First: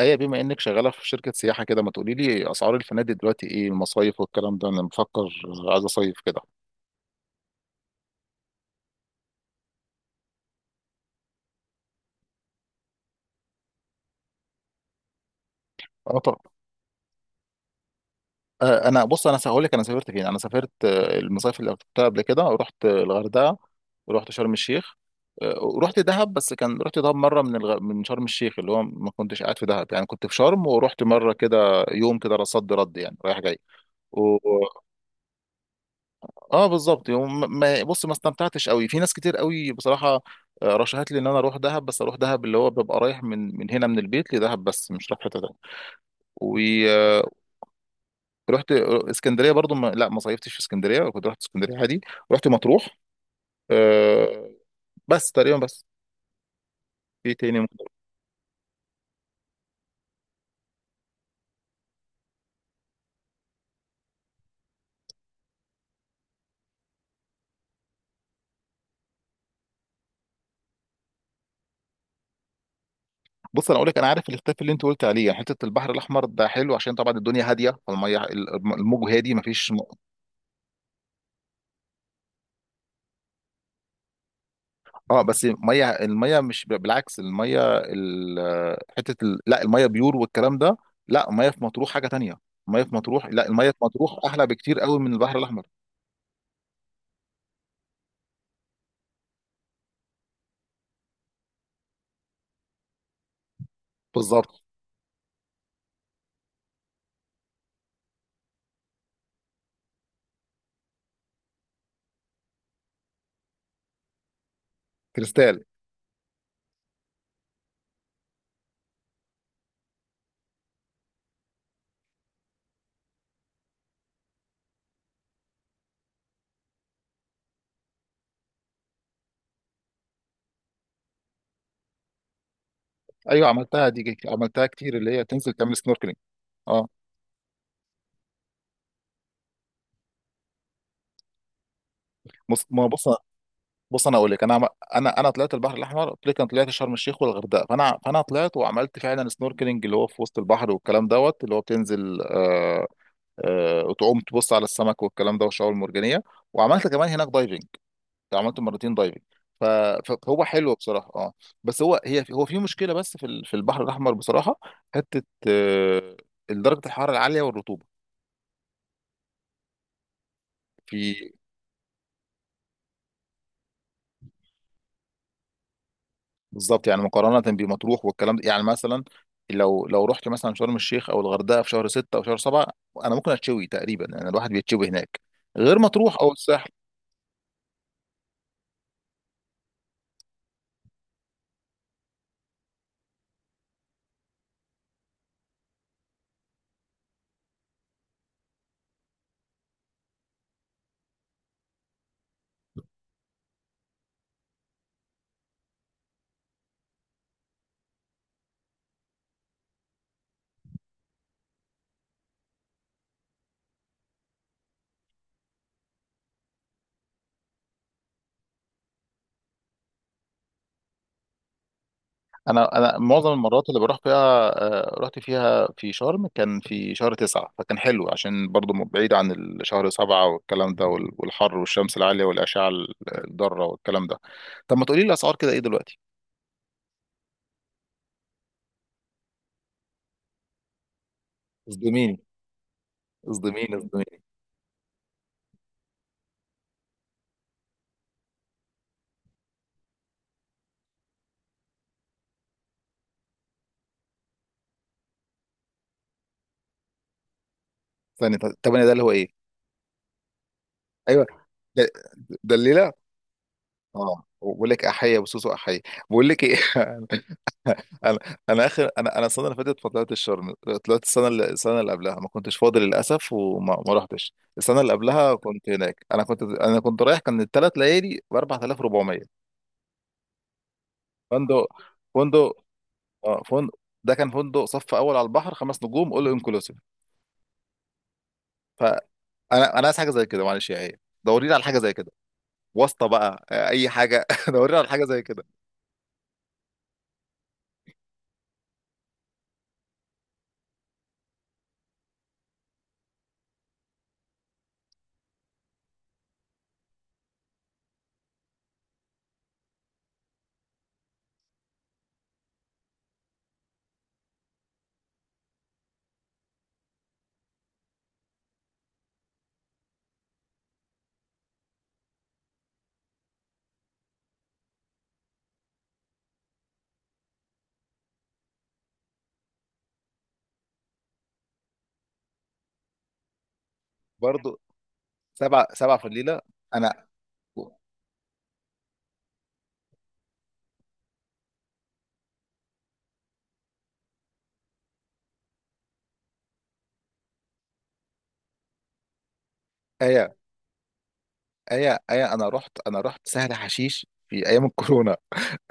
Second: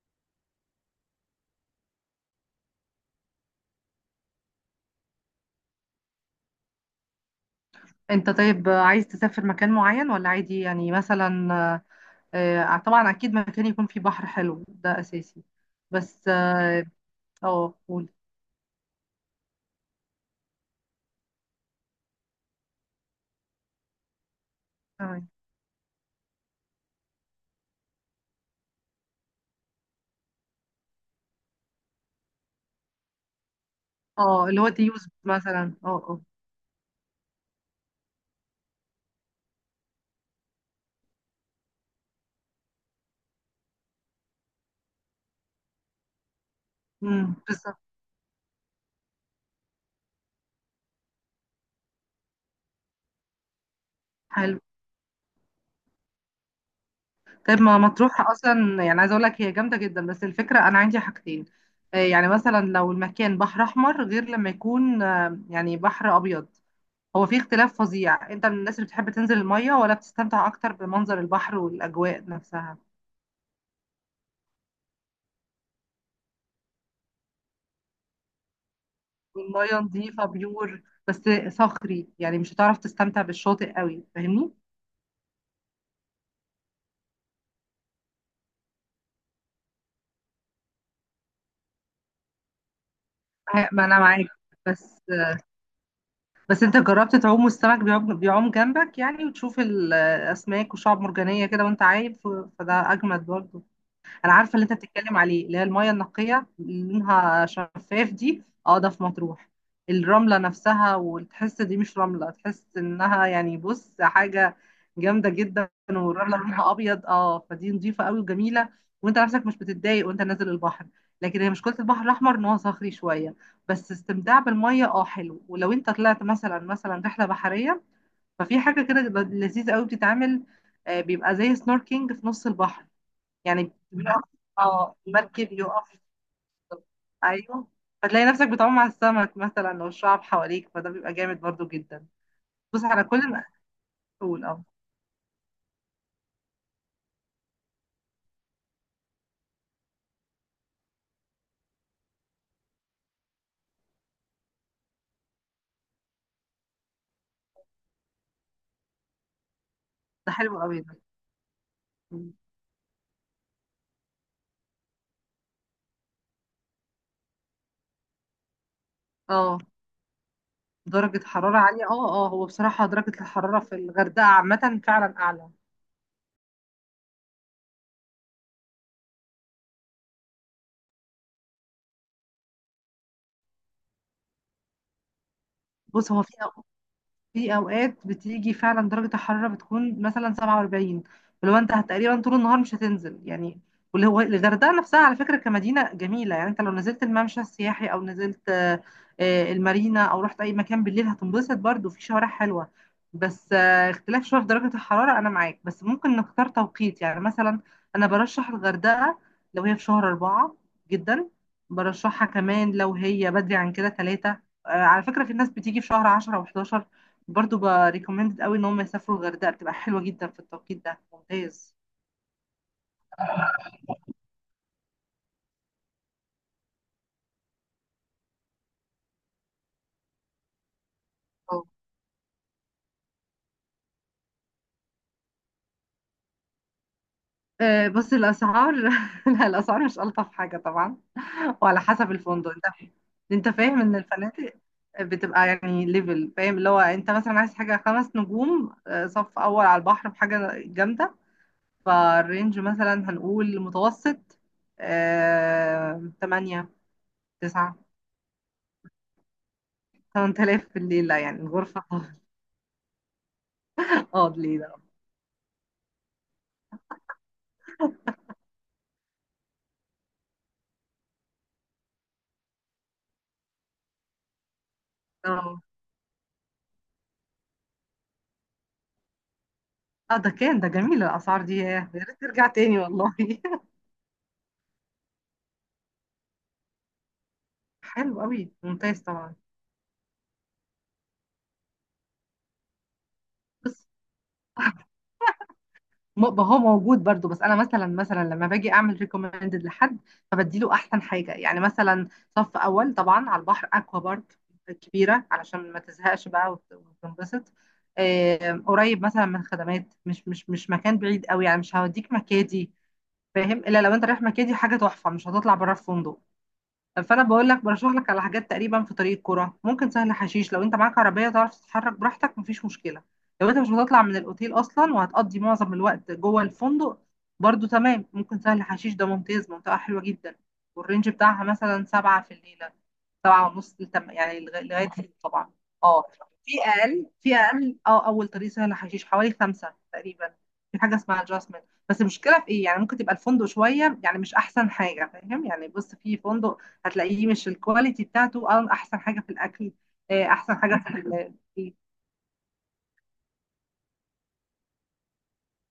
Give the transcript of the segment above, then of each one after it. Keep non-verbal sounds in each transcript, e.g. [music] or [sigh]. ايه، بما انك شغاله في شركه سياحه كده، ما تقولي لي اسعار الفنادق دلوقتي؟ ايه المصايف والكلام ده؟ انا بفكر عايز اصيف كده. انت طيب، عايز تسافر مكان معين ولا عادي؟ يعني مثلا طبعا اكيد مكان يكون فيه بحر حلو، ده اساسي. اه، بس طب. اه، قول. انا هقول لك انا سافرت فين. انا سافرت آه، المصايف اللي رحتها قبل كده، رحت الغردقه ورحت شرم الشيخ. تمام. ورحت دهب، بس كان رحت دهب مره من شرم الشيخ، اللي هو ما كنتش قاعد في دهب يعني، كنت في شرم ورحت مره كده يوم كده صد رد يعني، رايح جاي. اه اللي هو ديوز مثلا، اه اه. اه بالظبط، يوم ما بص، ما استمتعتش قوي، في ناس كتير قوي بصراحه. رشحت لي ان انا اروح دهب، بس اروح دهب اللي هو ببقى رايح من هنا من البيت لدهب، بس مش رايح حته تانيه. ورحت بالظبط. اسكندريه برضو، ما صيفتش في اسكندريه، كنت رحت اسكندريه عادي. رحت مطروح. آه، حلو. بس تقريبا بس. في تاني طيب ما ممكن. مطروح اصلا يعني، عايزه اقول لك هي جامده جدا. بس الفكره انا عندي حاجتين. يعني مثلا لو المكان بحر احمر، غير لما يكون يعني بحر ابيض. هو في اختلاف فظيع. انت من الناس اللي بتحب تنزل الميه ولا بتستمتع اكتر بمنظر البحر والاجواء نفسها؟ بص انا اقول لك، انا عارف الاختلاف اللي انت قلت عليه. يعني حته البحر الاحمر ده حلو عشان طبعا الدنيا هاديه، فالميه الموج هادي، ما فيش. والمية نظيفة بيور، بس صخري يعني، مش هتعرف تستمتع بالشاطئ قوي، فاهمني؟ اه بس، الميه مش بالعكس، الميه ال- حته ال... لا الميه بيور والكلام ده. لا، الميه في مطروح حاجه تانية. الميه في مطروح، لا، الميه في ما انا مطروح معاك، احلى بكتير قوي بس من البحر الاحمر. بس انت جربت تعوم والسمك بيعوم جنبك يعني، وتشوف الاسماك وشعب مرجانية كده وانت عايم فده اجمد برضه. انا عارفه بالظبط. اللي انت بتتكلم عليه، اللي هي المايه النقيه اللي لونها شفاف دي، اه ده في مطروح. الرمله نفسها وتحس دي مش رمله، تحس انها يعني، بص، حاجه جامده كريستال. جدا، والرمله لونها ابيض، اه فدي نظيفه قوي وجميله. وانت نفسك مش بتتضايق وانت نازل البحر. لكن هي مشكله البحر الاحمر ان هو صخري شويه. بس استمتاع بالميه اه حلو، ولو انت طلعت مثلا رحله بحريه، ففي حاجه كده لذيذه قوي بتتعمل. بيبقى زي سنوركينج في نص البحر، ايوه يعني عملتها دي، بيقف، عملتها اه كتير، اللي هي المركب تنزل تعمل يقف، سنوركلينج. اه. ايوه. فتلاقي نفسك بتعوم على السمك مثلا والشعب حواليك، فده بيبقى جامد برضو جدا. بص بص ما على بص كل ما بص انا اقول لك، تقول اه. انا انا طلعت البحر الاحمر، قلت لك انا طلعت شرم الشيخ والغردقه، فانا طلعت وعملت فعلا سنوركلينج، اللي هو في وسط البحر والكلام دوت، اللي هو بتنزل وتقوم تبص على السمك والكلام ده والشعاب المرجانيه. وعملت كمان هناك دايفنج، عملت مرتين دايفنج. ف- ده فهو حلو حلو قوي ده. بصراحه، اه. بس هو هي مم. هو في مشكله بس في البحر الاحمر بصراحه. حته آه، درجه الحراره العاليه والرطوبه اه درجة في. حرارة عالية، اه اه، هو بصراحة درجة الحرارة في الغردقة عامة فعلا أعلى. بالظبط يعني، مقارنه بمطروح والكلام ده. يعني مثلا لو رحت مثلا شرم الشيخ او الغردقه في شهر 6 او شهر 7، انا ممكن اتشوي تقريبا، يعني الواحد بيتشوي هناك، غير بص، مطروح هو او في الساحل. في اوقات بتيجي فعلا درجه الحراره بتكون مثلا 47، فلو انت تقريبا طول النهار مش هتنزل يعني. واللي هو الغردقه نفسها على فكره كمدينه جميله، يعني انت لو نزلت الممشى السياحي او نزلت المارينا او رحت اي مكان بالليل هتنبسط برضو، في شوارع حلوه. بس اختلاف شويه في درجه الحراره، انا معاك، بس ممكن نختار توقيت. يعني مثلا انا برشح الغردقه لو هي في شهر أربعة جدا. برشحها كمان لو هي بدري عن كده، ثلاثة. على فكرة في ناس بتيجي في شهر 10 و11، برضو بريكومندد قوي ان هم يسافروا. الغردقه بتبقى حلوه جدا في التوقيت ده، ممتاز. انا معظم المرات اللي بروح فيها، رحت فيها في شرم كان في شهر 9، فكان حلو عشان برضو، بعيد عن الشهر 7 والكلام ده، والحر اه والشمس العالية والأشعة الضارة والكلام ده. طب ما تقولي لي الأسعار كده ايه دلوقتي؟ بس الاسعار [laughs] لا الاسعار مش الطف حاجه طبعا، وعلى حسب اصدميني، الفندق انت. انت اصدميني، فاهم ان اصدميني. الفنادق بتبقى يعني ليفل، فاهم؟ اللي هو انت مثلا عايز حاجه خمس نجوم، صف اول على البحر، بحاجه جامده، فالرينج مثلا هنقول متوسط 8، 9، ثانية، طب أنا ده اللي هو ايه؟ 8,000 في الليله ايوه. يعني الغرفه. ده [laughs] ده الليلة. اه اه بقول الليله. لك أحية وسوسو أحية. بقول لك ايه. [laughs] انا انا اخر انا انا السنه اللي فاتت ما طلعتش شرم. طلعت السنه اللي، السنه اللي قبلها ما كنتش فاضي للاسف، وما ما رحتش. السنه اللي قبلها كنت هناك، انا كنت رايح، كان الثلاث ليالي ب 4400. اه ده كان ده جميل الاسعار دي، فندق ياه، يا ريت ترجع فندق تاني والله. اه [laughs] فندق ده كان فندق صف اول على البحر 5 نجوم اول انكلوسيف. حلو قوي، ممتاز فانا طبعا. انا عايز حاجه زي كده، معلش يا ايه دورينا على حاجه زي كده. واسطه بقى، بس اي حاجه. [laughs] دورينا على حاجه زي كده. هو موجود برضو، بس انا مثلا لما باجي اعمل ريكومندد لحد، فبدي له احسن حاجه. يعني مثلا صف اول طبعا على البحر، اكوا بارك كبيره علشان ما تزهقش بقى وتنبسط، قريب مثلا من الخدمات، مش مكان بعيد قوي، يعني مش هوديك مكادي، فاهم؟ الا لو انت رايح مكادي حاجه تحفه، مش هتطلع بره الفندق. فانا بقول لك برشح لك على حاجات تقريبا في طريق الكرة، ممكن سهل حشيش لو انت معاك عربيه تعرف تتحرك براحتك، مفيش مشكله. لو انت مش هتطلع من الاوتيل اصلا وهتقضي معظم الوقت جوه الفندق، برضو تمام، ممكن سهل حشيش ده ممتاز، منطقه حلوه جدا. والرينج بتاعها مثلا سبعة في الليله، سبعة ونص، يعني برضو. لغاية ست طبعا. سبعة في اه الليله. في انا، أقل، اه أول طريق سهل حشيش حوالي خمسة تقريبا. في حاجة اسمها adjustment. بس المشكلة في إيه؟ يعني ممكن تبقى الفندق شوية يعني، مش أحسن حاجة، فاهم؟ يعني بص، في فندق هتلاقيه مش الكواليتي بتاعته أحسن حاجة في الأكل، ايه. أحسن حاجة في [laughs] ايا ايا انا رحت، انا رحت سهل حشيش في ايام الكورونا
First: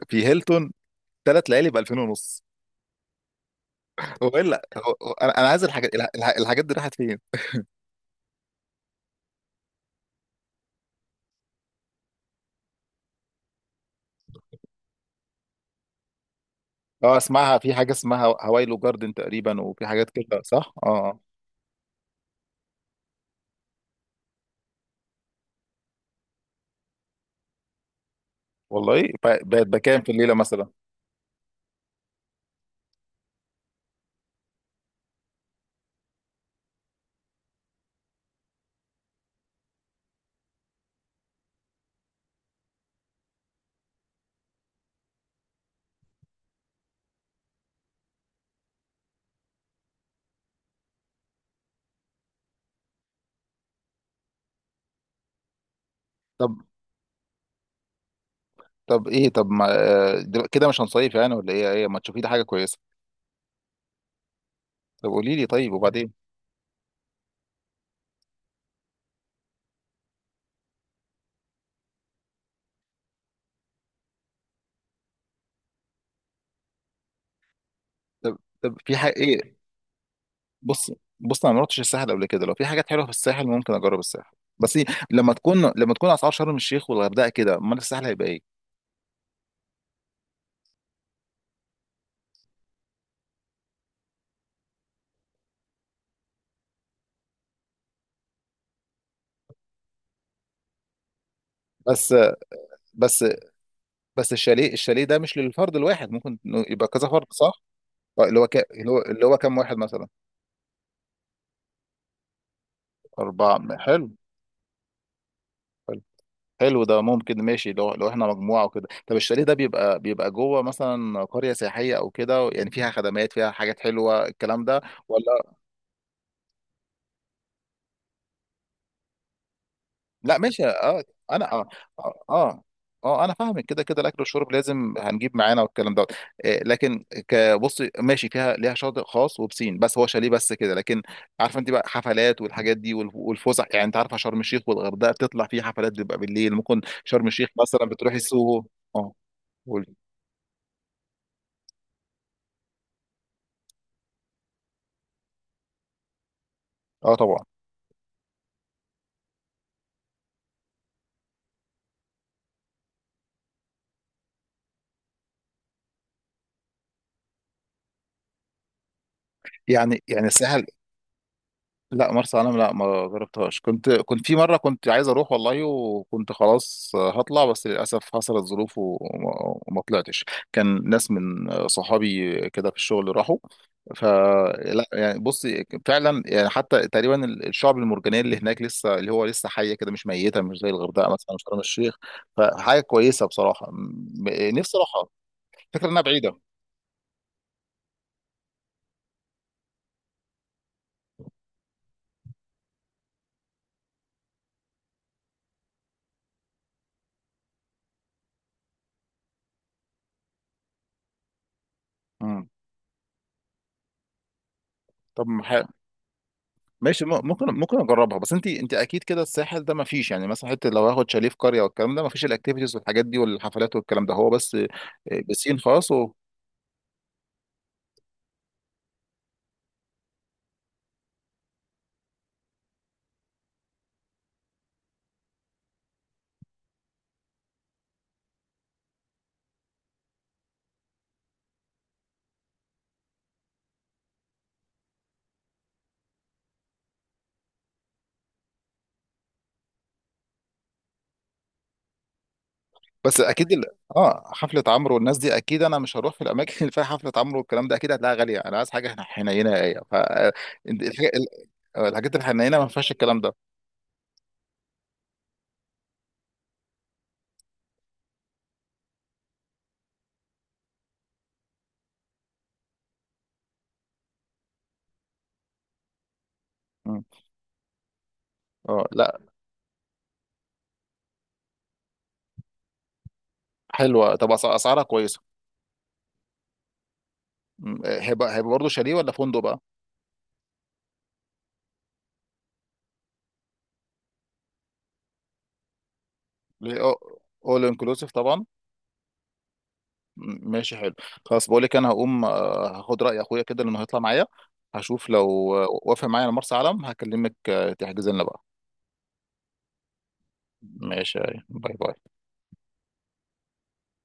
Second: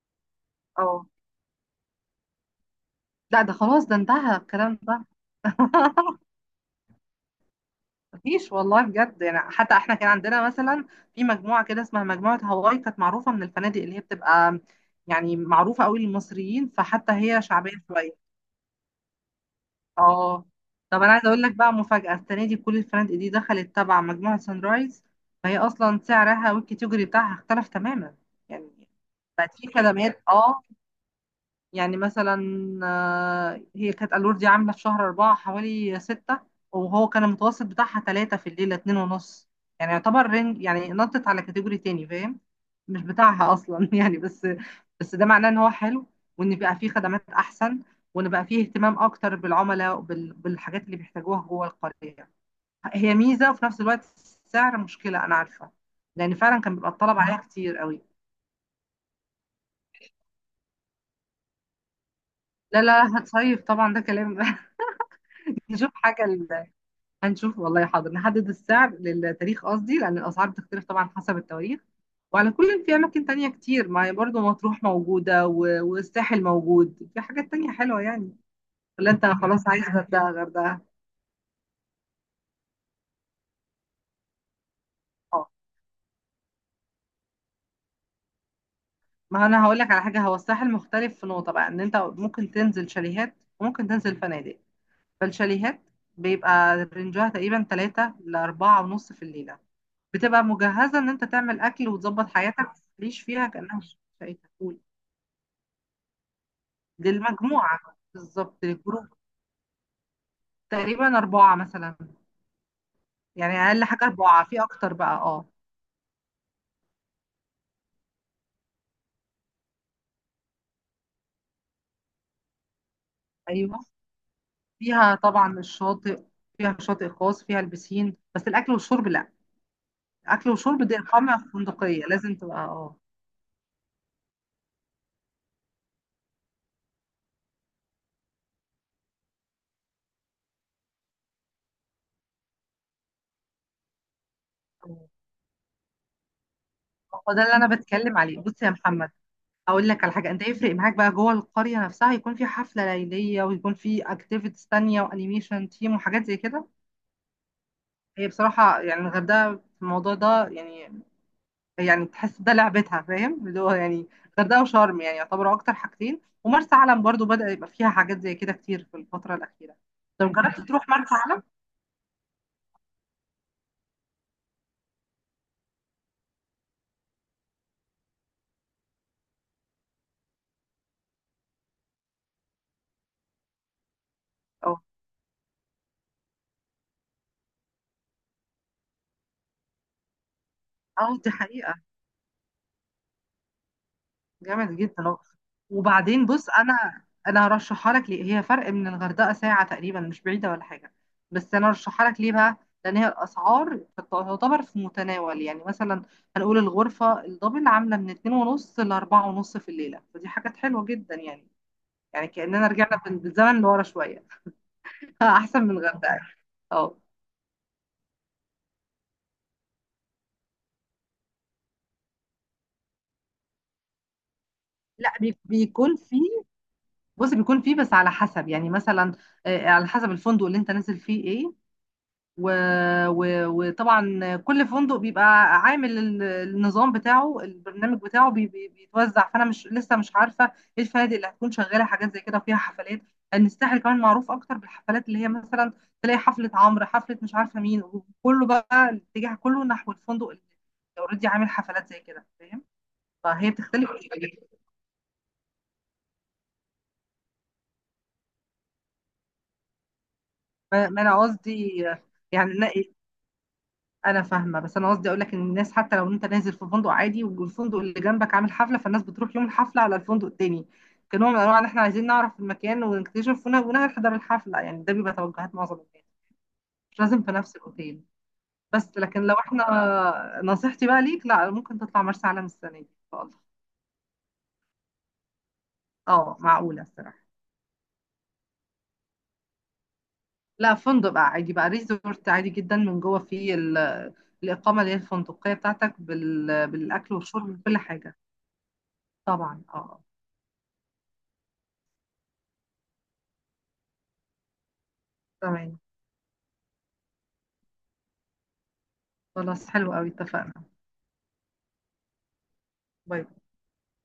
في هيلتون، اه 3 ليالي ب 2000 ونص. لا ده خلاص، ده هو انتهى الا الكلام هو ده. هو- انا أنا عايز الحاجات، [laughs] الحاجات دي راحت فين؟ مفيش والله بجد يعني. حتى احنا كان عندنا مثلا في مجموعه كده اسمها مجموعه هواي، كانت معروفه من الفنادق، اللي هي بتبقى يعني معروفه قوي للمصريين، فحتى اه هي اسمعها، شعبيه في حاجه شويه. اسمها هوايلو جاردن تقريبا، وفي حاجات كده اه صح؟ اه. طب انا آه. عايزه اقول لك بقى مفاجاه السنه دي، كل الفنادق دي دخلت تبع مجموعه سان رايز، فهي اصلا سعرها والكاتيجوري بتاعها اختلف تماما. يعني والله، بقت بقت في بكام في خدمات الليله اه، مثلا؟ يعني مثلا هي كانت الور دي عامله في شهر أربعة حوالي ستة، وهو كان المتوسط بتاعها تلاتة في الليله، اتنين ونص. يعني يعتبر رينج، يعني نطت على كاتيجوري تاني، فاهم؟ مش بتاعها اصلا [laughs] يعني. بس بس ده معناه ان هو حلو، وان بقى فيه خدمات احسن، وان بقى فيه اهتمام اكتر بالعملاء بالحاجات اللي بيحتاجوها جوه القريه. هي ميزه، وفي نفس الوقت السعر مشكله، انا عارفه، لان طب فعلا كان بيبقى الطلب عليها كتير قوي. طب ما كده مش هنصيف يعني ولا ايه؟ ايه ما تشوفي لي حاجه كويسه. لا، هتصيف طبعا، ده كلام. [laughs] طب قولي لي، طيب، نشوف وبعدين. حاجه، هنشوف والله، حاضر. نحدد السعر للتاريخ قصدي، لأن الأسعار بتختلف طبعا حسب التواريخ. وعلى كل في أماكن تانية كتير، ما هي برضه مطروح موجودة والساحل موجود، في حاجات تانية حلوة يعني. طب في ولا حاجه أنت ايه؟ خلاص عايز غردقة غردقة؟ بص بص انا ما رحتش الساحل قبل كده، لو في حاجات حلوه في الساحل ممكن اجرب الساحل. بس لما اه، تكون لما تكون اسعار شرم الشيخ والغردقه كده، امال الساحل هيبقى ايه؟ ما أنا هقول لك على حاجة. هو الساحل مختلف في نقطة بقى، إن أنت ممكن تنزل شاليهات وممكن تنزل فنادق. فالشاليهات بيبقى رينجها تقريبا تلاتة لأربعة ونص في الليلة، بتبقى مجهزة إن أنت تعمل أكل بس وتظبط حياتك، ليش بس فيها كأنها بس شقة الشاليه، الشاليه ده مش للفرد الواحد، ممكن إنه يبقى كذا فرد، صح؟ للمجموعة، آه، اللي هو ك... بالظبط اللي هو للجروب. اللي هو كام واحد مثلا؟ تقريبا أربعة مثلا، يعني اربعه، أقل حاجة حلو أربعة في أكتر بقى، اه. حلو. حلو، ده ممكن ماشي لو، احنا مجموعه وكده. طب الشاليه ده بيبقى، بيبقى جوه مثلا قريه سياحيه او كده، يعني فيها خدمات فيها أيوه، حاجات حلوه الكلام ده. فيها طبعا الشاطئ، فيها شاطئ خاص، فيها البسين، بس الأكل والشرب لأ. لا أكل ماشي، وشرب دي اه. إقامة انا اه فندقية اه لازم تبقى، اه اه. آه، انا فاهمك، كده كده الاكل والشرب لازم هنجيب معانا والكلام دوت. لكن كبص ماشي، فيها ليها شاطئ خاص وبسين، بس هو شاليه بس كده. لكن عارفه انت بقى، حفلات والحاجات دي والفسح. يعني انت عارفه شرم الشيخ والغردقه بتطلع فيه حفلات بتبقى بالليل، ممكن شرم هو ده الشيخ اللي أنا مثلا بتروحي بتكلم عليه، بص السوهو. يا محمد. اه، أقول قولي. لك على حاجة، أنت يفرق معاك بقى جوه القرية نفسها يكون في حفلة ليلية، ويكون في أكتيفيتيز تانية، وأنيميشن تيم وحاجات زي كده. اه، طبعا. هي بصراحة يعني الغردقة في الموضوع ده يعني، يعني تحس ده لعبتها، فاهم؟ اللي هو يعني الغردقه وشرم يعني يعتبروا اكتر حاجتين، ومرسى علم برضو بدأ يبقى فيها حاجات زي كده كتير في الفتره الاخيره. يعني طب جربت الساحل. تروح مرسى علم؟ لا مرسى علم، لا ما جربتهاش. كنت، كنت في مره كنت عايز اروح والله، وكنت خلاص هطلع بس للاسف حصلت ظروف وما، وما طلعتش. كان ناس من صحابي كده في الشغل راحوا، اه فلا يعني، بص، فعلا يعني حتى تقريبا الشعب المرجانيه اللي هناك لسه، اللي هو لسه حيه كده، مش ميته، مش زي الغردقه اه دي مثلا، مش شرم حقيقه. الشيخ. فحاجه كويسه بصراحه، جامد نفسي جدا، اروحها. اه. الفكره انها وبعدين بعيده. بص، انا هرشحها لك ليه؟ هي فرق من الغردقه ساعه تقريبا، مش بعيده ولا حاجه. بس انا هرشحها لك ليه بقى؟ لان هي الاسعار تعتبر في متناول، يعني مثلا هنقول الغرفه الدبل عامله من اتنين ونص لاربعة ونص في الليله، فدي حاجات حلوه جدا يعني. يعني مم. كأننا رجعنا بالزمن لورا شوية. [laughs] طب أحسن من الغردقة. اه ماشي، ممكن اجربها. بس انت، انت اكيد كده الساحل ده ما فيش، يعني مثلا حته لو هاخد شاليه في قريه والكلام ده، ما فيش الاكتيفيتيز والحاجات دي والحفلات والكلام ده. هو بس لا بسين خاص بيكون و... فيه، بص بيكون فيه، بس على حسب يعني مثلا، على حسب الفندق اللي انت نازل فيه ايه. و... وطبعا كل فندق بيبقى عامل النظام بتاعه، البرنامج بتاعه بيتوزع، فانا مش عارفه ايه الفنادق اللي هتكون شغاله حاجات زي كده وفيها حفلات، لان الساحل كمان معروف اكتر بالحفلات، اللي هي مثلا تلاقي حفله عمرو، حفله مش عارفه مين، وكله بقى الاتجاه كله نحو الفندق اللي اوريدي عامل حفلات زي كده، فاهم؟ بس اكيد فهي ال... بتختلف. اه حفله عمرو والناس دي اكيد انا مش هروح في الاماكن اللي فيها حفله عمرو والكلام ده، اكيد هتلاقيها غاليه. انا عايز حاجه، حنينه، ايه ف انت- ما الحاجة- ما انا ال- قصدي الحاجات يعني، الحنينه ما فيهاش الكلام ده. انا فاهمه، بس انا قصدي اقول لك ان الناس حتى لو انت نازل في فندق عادي والفندق اللي جنبك عامل حفله، فالناس بتروح يوم الحفله على الفندق التاني، كنوع من انواع ان احنا عايزين نعرف المكان ونكتشف ونحضر الحفله، يعني ده بيبقى توجهات معظم الناس، مش مم. لازم في نفس الاوتيل. اه، بس لا. لكن لو احنا، نصيحتي بقى ليك، لا ممكن تطلع مرسى علم السنه دي ان شاء الله. حلوه، طب اسعارها كويسه. اه معقوله الصراحه. هيبقى، هيبقى برضه شاليه ولا فندق بقى؟ لا فندق بقى عادي، بقى ريزورت عادي جدا، من جوه فيه الاقامه اللي هي الفندقيه بتاعتك بالاكل والشرب اول بكل انكلوسيف حاجه. طبعا. طبعا اه. ماشي حلو. خلاص، بقول لك انا هقوم هاخد راي اخويا كده لانه هيطلع معايا. هشوف لو تمام، وافق معايا على مرسى علم هكلمك، تحجز لنا بقى. خلاص حلو قوي، اتفقنا. ماشي. باي باي. باي باي.